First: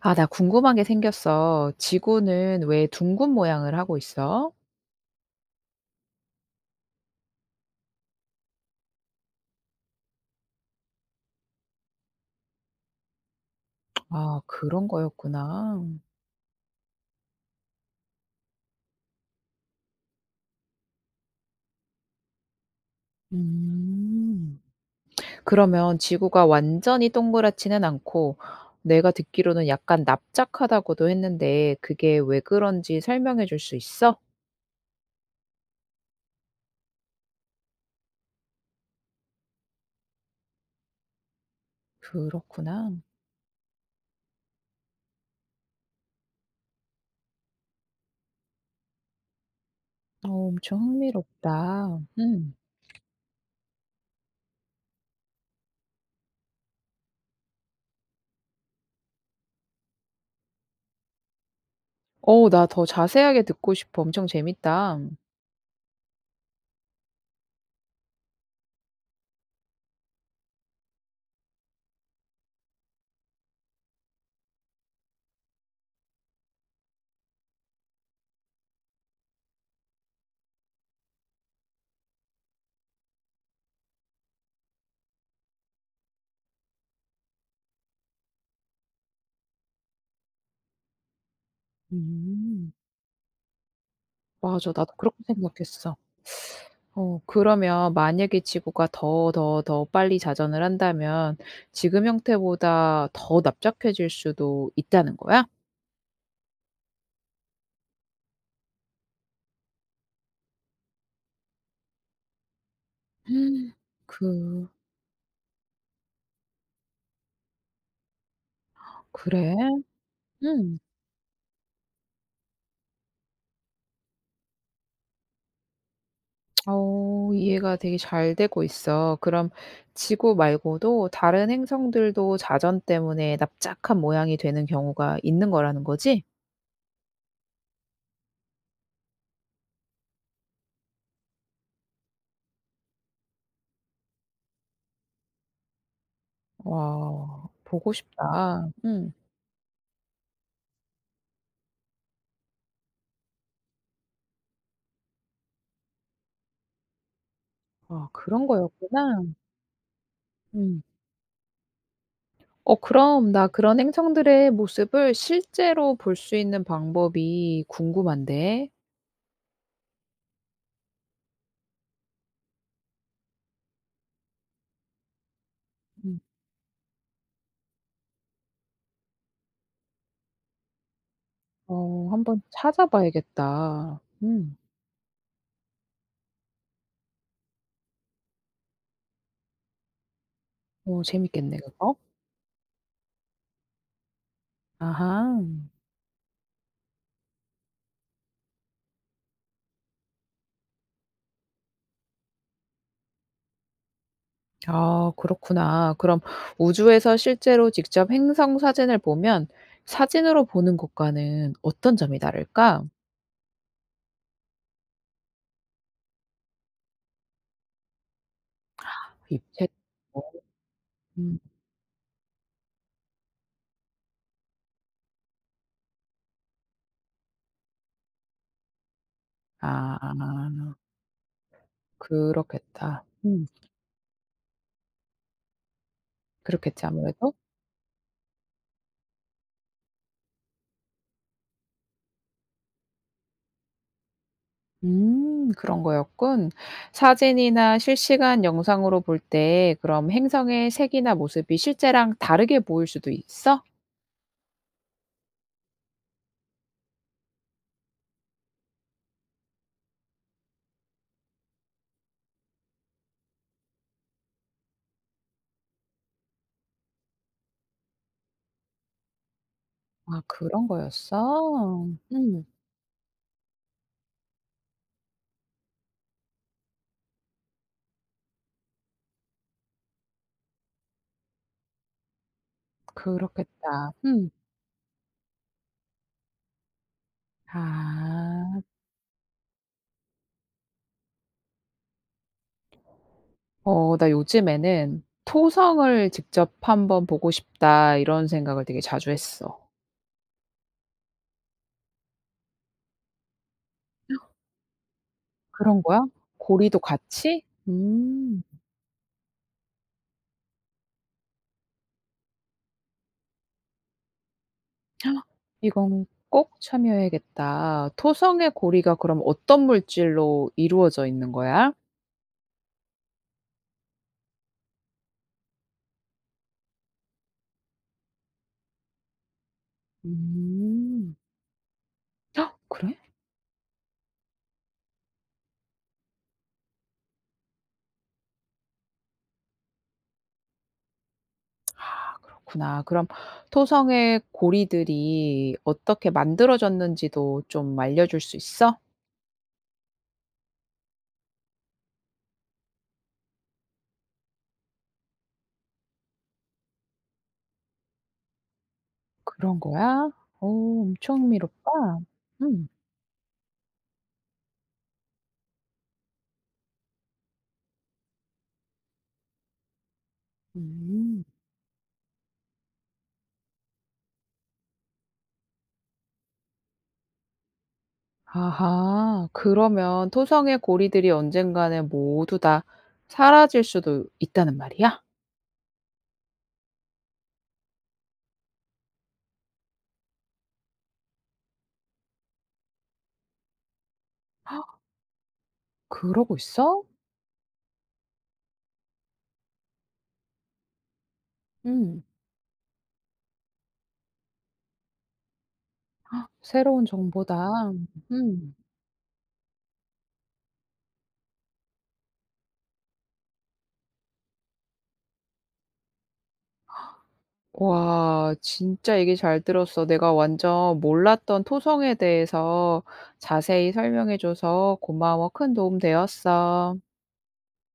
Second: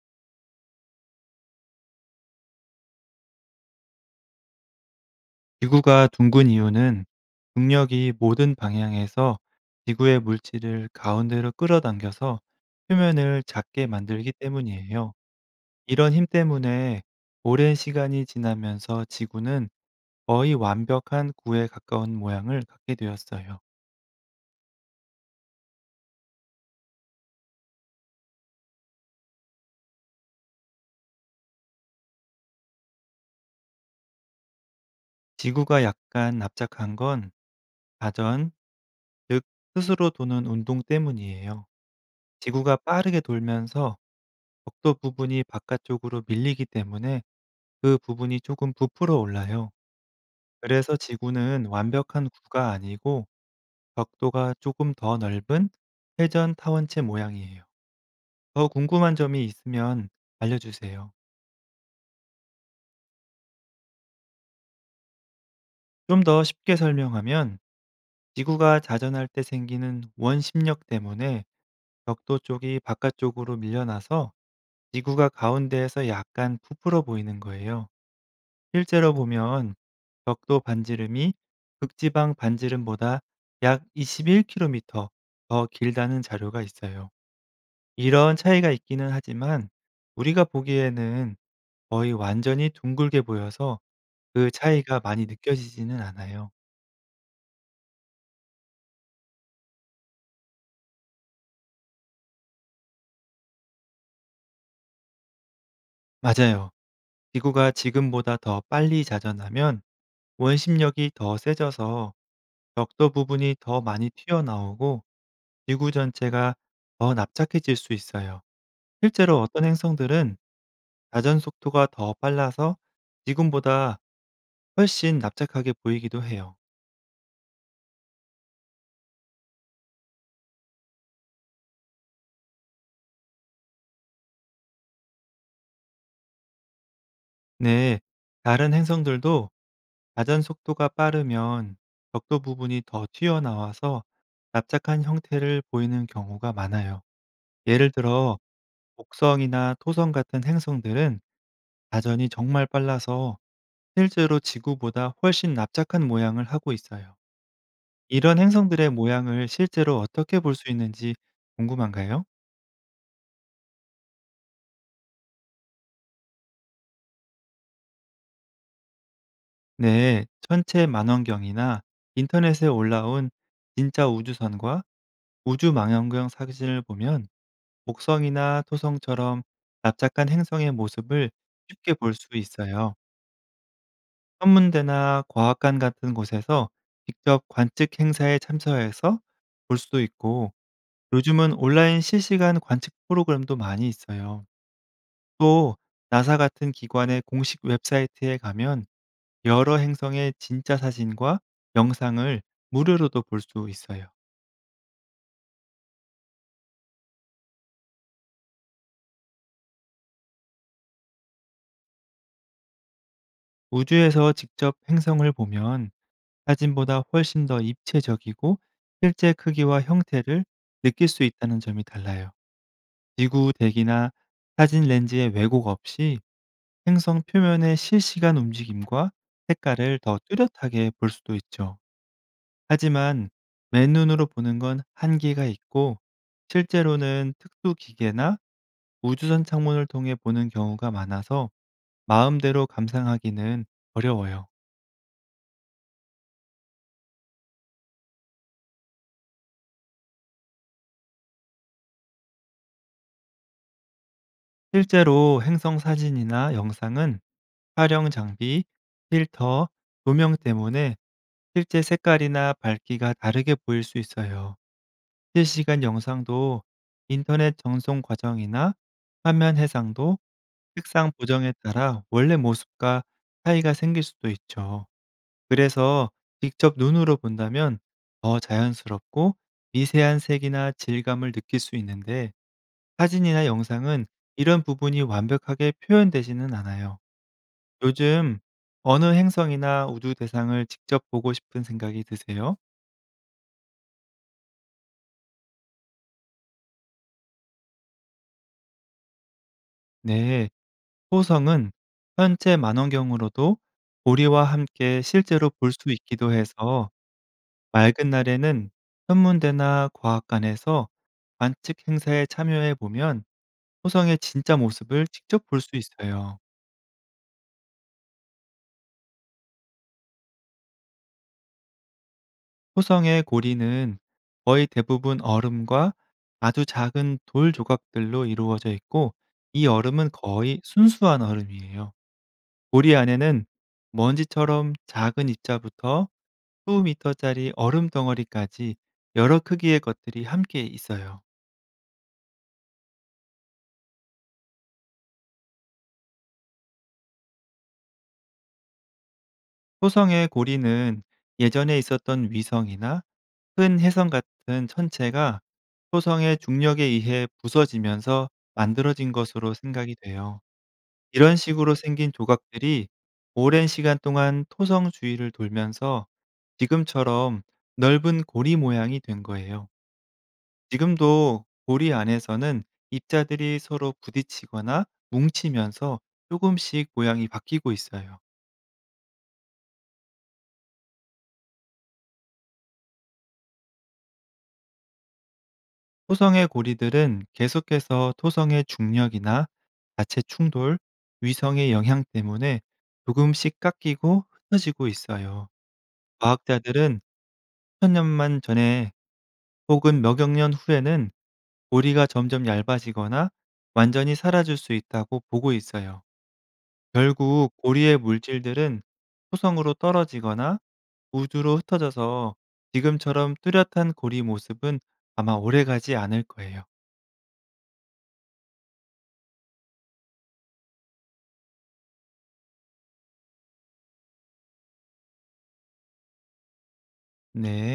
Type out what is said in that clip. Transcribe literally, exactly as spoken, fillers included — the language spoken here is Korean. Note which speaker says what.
Speaker 1: 아, 나 궁금한 게 생겼어. 지구는 왜 둥근 모양을 하고 있어?
Speaker 2: 지구가 둥근 이유는 중력이 모든 방향에서 지구의 물질을 가운데로 끌어당겨서 표면을 작게 만들기
Speaker 1: 아, 그런
Speaker 2: 때문이에요.
Speaker 1: 거였구나.
Speaker 2: 이런 힘 때문에 오랜 시간이 지나면서 지구는 거의 완벽한 구에 가까운 모양을 갖게 되었어요.
Speaker 1: 음, 그러면 지구가 완전히 동그랗지는 않고, 내가 듣기로는 약간 납작하다고도 했는데, 그게 왜 그런지 설명해 줄 수 있어?
Speaker 2: 지구가 약간 납작한 건 자전, 즉 스스로 도는 운동 때문이에요. 지구가
Speaker 1: 그렇구나.
Speaker 2: 빠르게 돌면서 적도 부분이 바깥쪽으로 밀리기 때문에 그 부분이 조금 부풀어 올라요.
Speaker 1: 어, 엄청
Speaker 2: 그래서 지구는
Speaker 1: 흥미롭다.
Speaker 2: 완벽한
Speaker 1: 음.
Speaker 2: 구가 아니고 벽도가 조금 더 넓은 회전 타원체 모양이에요. 더 궁금한 점이 있으면 알려주세요.
Speaker 1: 어, 나 더 자세하게 듣고 싶어. 엄청 재밌다.
Speaker 2: 좀 더 쉽게 설명하면 지구가 자전할 때 생기는 원심력 때문에 벽도 쪽이 바깥쪽으로 밀려나서 지구가 가운데에서 약간 부풀어 보이는 거예요. 실제로 보면 벽도 반지름이 극지방 반지름보다 약 이십일 킬로미터 더 길다는 자료가 있어요. 이런 차이가 있기는 하지만 우리가 보기에는 거의 완전히
Speaker 1: 음.
Speaker 2: 둥글게 보여서 그
Speaker 1: 맞아, 나도
Speaker 2: 차이가
Speaker 1: 그렇게
Speaker 2: 많이
Speaker 1: 생각했어.
Speaker 2: 느껴지지는 않아요.
Speaker 1: 어 그러면 만약에 지구가 더, 더, 더 빨리 자전을 한다면 지금 형태보다 더 납작해질 수도 있다는 거야?
Speaker 2: 맞아요. 지구가 지금보다 더 빨리 자전하면 원심력이 더 세져서 벽도 부분이
Speaker 1: 음,
Speaker 2: 더 많이
Speaker 1: 그
Speaker 2: 튀어나오고 지구 전체가 더 납작해질 수 있어요. 실제로
Speaker 1: 그래?
Speaker 2: 어떤 행성들은
Speaker 1: 음.
Speaker 2: 자전 속도가 더 빨라서 지금보다 훨씬 납작하게 보이기도 해요.
Speaker 1: 어 이해가 되게 잘 되고 있어. 그럼 지구 말고도 다른 행성들도 자전 때문에 납작한 모양이 되는 경우가 있는 거라는 거지?
Speaker 2: 네, 다른 행성들도 가전 속도가 빠르면 벽도 부분이 더 튀어나와서 납작한 형태를 보이는 경우가 많아요.
Speaker 1: 와
Speaker 2: 예를
Speaker 1: 보고
Speaker 2: 들어
Speaker 1: 싶다. 음.
Speaker 2: 곡성이나 토성 같은 행성들은 가전이 정말 빨라서 실제로 지구보다 훨씬 납작한 모양을 하고 있어요.
Speaker 1: 아
Speaker 2: 이런
Speaker 1: 그런
Speaker 2: 행성들의
Speaker 1: 거였구나.
Speaker 2: 모양을 실제로 어떻게 볼 수
Speaker 1: 음.
Speaker 2: 있는지 궁금한가요?
Speaker 1: 어 그럼 나 그런 행성들의 모습을 실제로 볼 수 있는 방법이 궁금한데.
Speaker 2: 네, 천체 만원경이나 인터넷에 올라온 진짜 우주선과 우주
Speaker 1: 음.
Speaker 2: 망원경 사진을 보면 목성이나 토성처럼 납작한 행성의 모습을 쉽게
Speaker 1: 어
Speaker 2: 볼 수
Speaker 1: 한번
Speaker 2: 있어요.
Speaker 1: 찾아봐야겠다. 음.
Speaker 2: 천문대나 과학관 같은 곳에서 직접 관측 행사에 참석해서 볼 수도 있고,
Speaker 1: 어
Speaker 2: 요즘은
Speaker 1: 재밌겠네 그거.
Speaker 2: 온라인 실시간 관측 프로그램도 많이 있어요.
Speaker 1: 아하.
Speaker 2: 또 나사 같은 기관의 공식 웹사이트에 가면 여러 행성의 진짜 사진과 영상을 무료로도 볼 수 있어요.
Speaker 1: 아 그렇구나. 그럼 우주에서 실제로 직접 행성 사진을 보면 사진으로 보는 것과는 어떤 점이 다를까?
Speaker 2: 우주에서 직접 행성을 보면 사진보다 훨씬 더 입체적이고 실제
Speaker 1: 입체.
Speaker 2: 크기와 형태를 느낄 수
Speaker 1: 음.
Speaker 2: 있다는 점이 달라요. 지구 대기나 사진 렌즈의 왜곡 없이 행성 표면의 실시간 움직임과 색깔을 더
Speaker 1: 아
Speaker 2: 뚜렷하게 볼 수도 있죠.
Speaker 1: 그렇겠다.
Speaker 2: 하지만
Speaker 1: 음.
Speaker 2: 맨눈으로 보는 건 한계가 있고
Speaker 1: 그렇겠지 아무래도.
Speaker 2: 실제로는 특수 기계나 우주선 창문을 통해 보는 경우가 많아서 마음대로 감상하기는 어려워요.
Speaker 1: 음 그런 거였군. 사진이나 실시간 영상으로 볼 때 그럼 행성의 색이나 모습이 실제랑 다르게 보일 수도 있어?
Speaker 2: 실제로 행성 사진이나 영상은 촬영 장비, 필터, 조명 때문에 실제 색깔이나 밝기가 다르게 보일 수 있어요. 실시간 영상도 인터넷 전송 과정이나 화면 해상도,
Speaker 1: 아 그런
Speaker 2: 색상 보정에
Speaker 1: 거였어?
Speaker 2: 따라 원래
Speaker 1: 음
Speaker 2: 모습과 차이가 생길 수도 있죠. 그래서 직접 눈으로 본다면 더 자연스럽고 미세한 색이나 질감을 느낄 수 있는데 사진이나
Speaker 1: 그렇겠다.
Speaker 2: 영상은
Speaker 1: 음.
Speaker 2: 이런 부분이 완벽하게 표현되지는 않아요. 요즘
Speaker 1: 아.
Speaker 2: 어느 행성이나 우주 대상을 직접 보고 싶은 생각이 드세요?
Speaker 1: 어 나 요즘에는 '토성을 직접 한번 보고 싶다.' 이런 생각을 되게 자주 했어.
Speaker 2: 네, 호성은 현재 만원경으로도 우리와 함께 실제로 볼
Speaker 1: 그런
Speaker 2: 수
Speaker 1: 거야?
Speaker 2: 있기도
Speaker 1: 고리도
Speaker 2: 해서
Speaker 1: 같이?
Speaker 2: 맑은
Speaker 1: 음.
Speaker 2: 날에는 현문대나 과학관에서 관측 행사에 참여해 보면 호성의 진짜 모습을 직접 볼 수
Speaker 1: 이건
Speaker 2: 있어요.
Speaker 1: 꼭 참여해야겠다. 토성의 고리가 그럼 어떤 물질로 이루어져 있는 거야?
Speaker 2: 호성의 고리는 거의 대부분 얼음과 아주 작은 돌 조각들로 이루어져 있고 이 얼음은 거의
Speaker 1: 음.
Speaker 2: 순수한 얼음이에요.
Speaker 1: 헉,
Speaker 2: 우리
Speaker 1: 그래?
Speaker 2: 안에는 먼지처럼 작은 입자부터 수 미터짜리 얼음 덩어리까지 여러 크기의 것들이 함께 있어요.
Speaker 1: 아 그렇구나. 그럼 토성의 고리들이 어떻게 만들어졌는지도 좀 알려줄 수 있어?
Speaker 2: 토성의 고리는 예전에 있었던 위성이나 큰 혜성 같은 천체가 토성의 중력에 의해 부서지면서 만들어진 것으로
Speaker 1: 그런
Speaker 2: 생각이
Speaker 1: 거야?
Speaker 2: 돼요.
Speaker 1: 오 엄청
Speaker 2: 이런
Speaker 1: 흥미롭다.
Speaker 2: 식으로 생긴
Speaker 1: 음.
Speaker 2: 조각들이 오랜 시간 동안 토성 주위를 돌면서 지금처럼 넓은 고리 모양이 된 거예요.
Speaker 1: 음.
Speaker 2: 지금도 고리 안에서는 입자들이 서로 부딪히거나 뭉치면서 조금씩 모양이 바뀌고 있어요.
Speaker 1: 아하. 그러면 토성의 고리들이 언젠가는 모두 다 사라질 수도 있다는 말이야?
Speaker 2: 토성의 고리들은 계속해서 토성의 중력이나 자체 충돌, 위성의 영향 때문에 조금씩 깎이고 흩어지고 있어요.
Speaker 1: 그러고 있어?
Speaker 2: 과학자들은 천년만 전에 혹은 몇억 년 후에는
Speaker 1: 음.
Speaker 2: 고리가 점점 얇아지거나 완전히 사라질 수 있다고 보고 있어요.
Speaker 1: 새로운
Speaker 2: 결국
Speaker 1: 정보다.
Speaker 2: 고리의
Speaker 1: 음.
Speaker 2: 물질들은 토성으로 떨어지거나 우주로 흩어져서 지금처럼 뚜렷한 고리 모습은 아마 오래가지 않을 거예요.
Speaker 1: 와 진짜 얘기 잘 들었어. 내가 완전 몰랐던 토성에 대해서 자세히 설명해 줘서 고마워. 큰 도움 되었어.
Speaker 2: 네.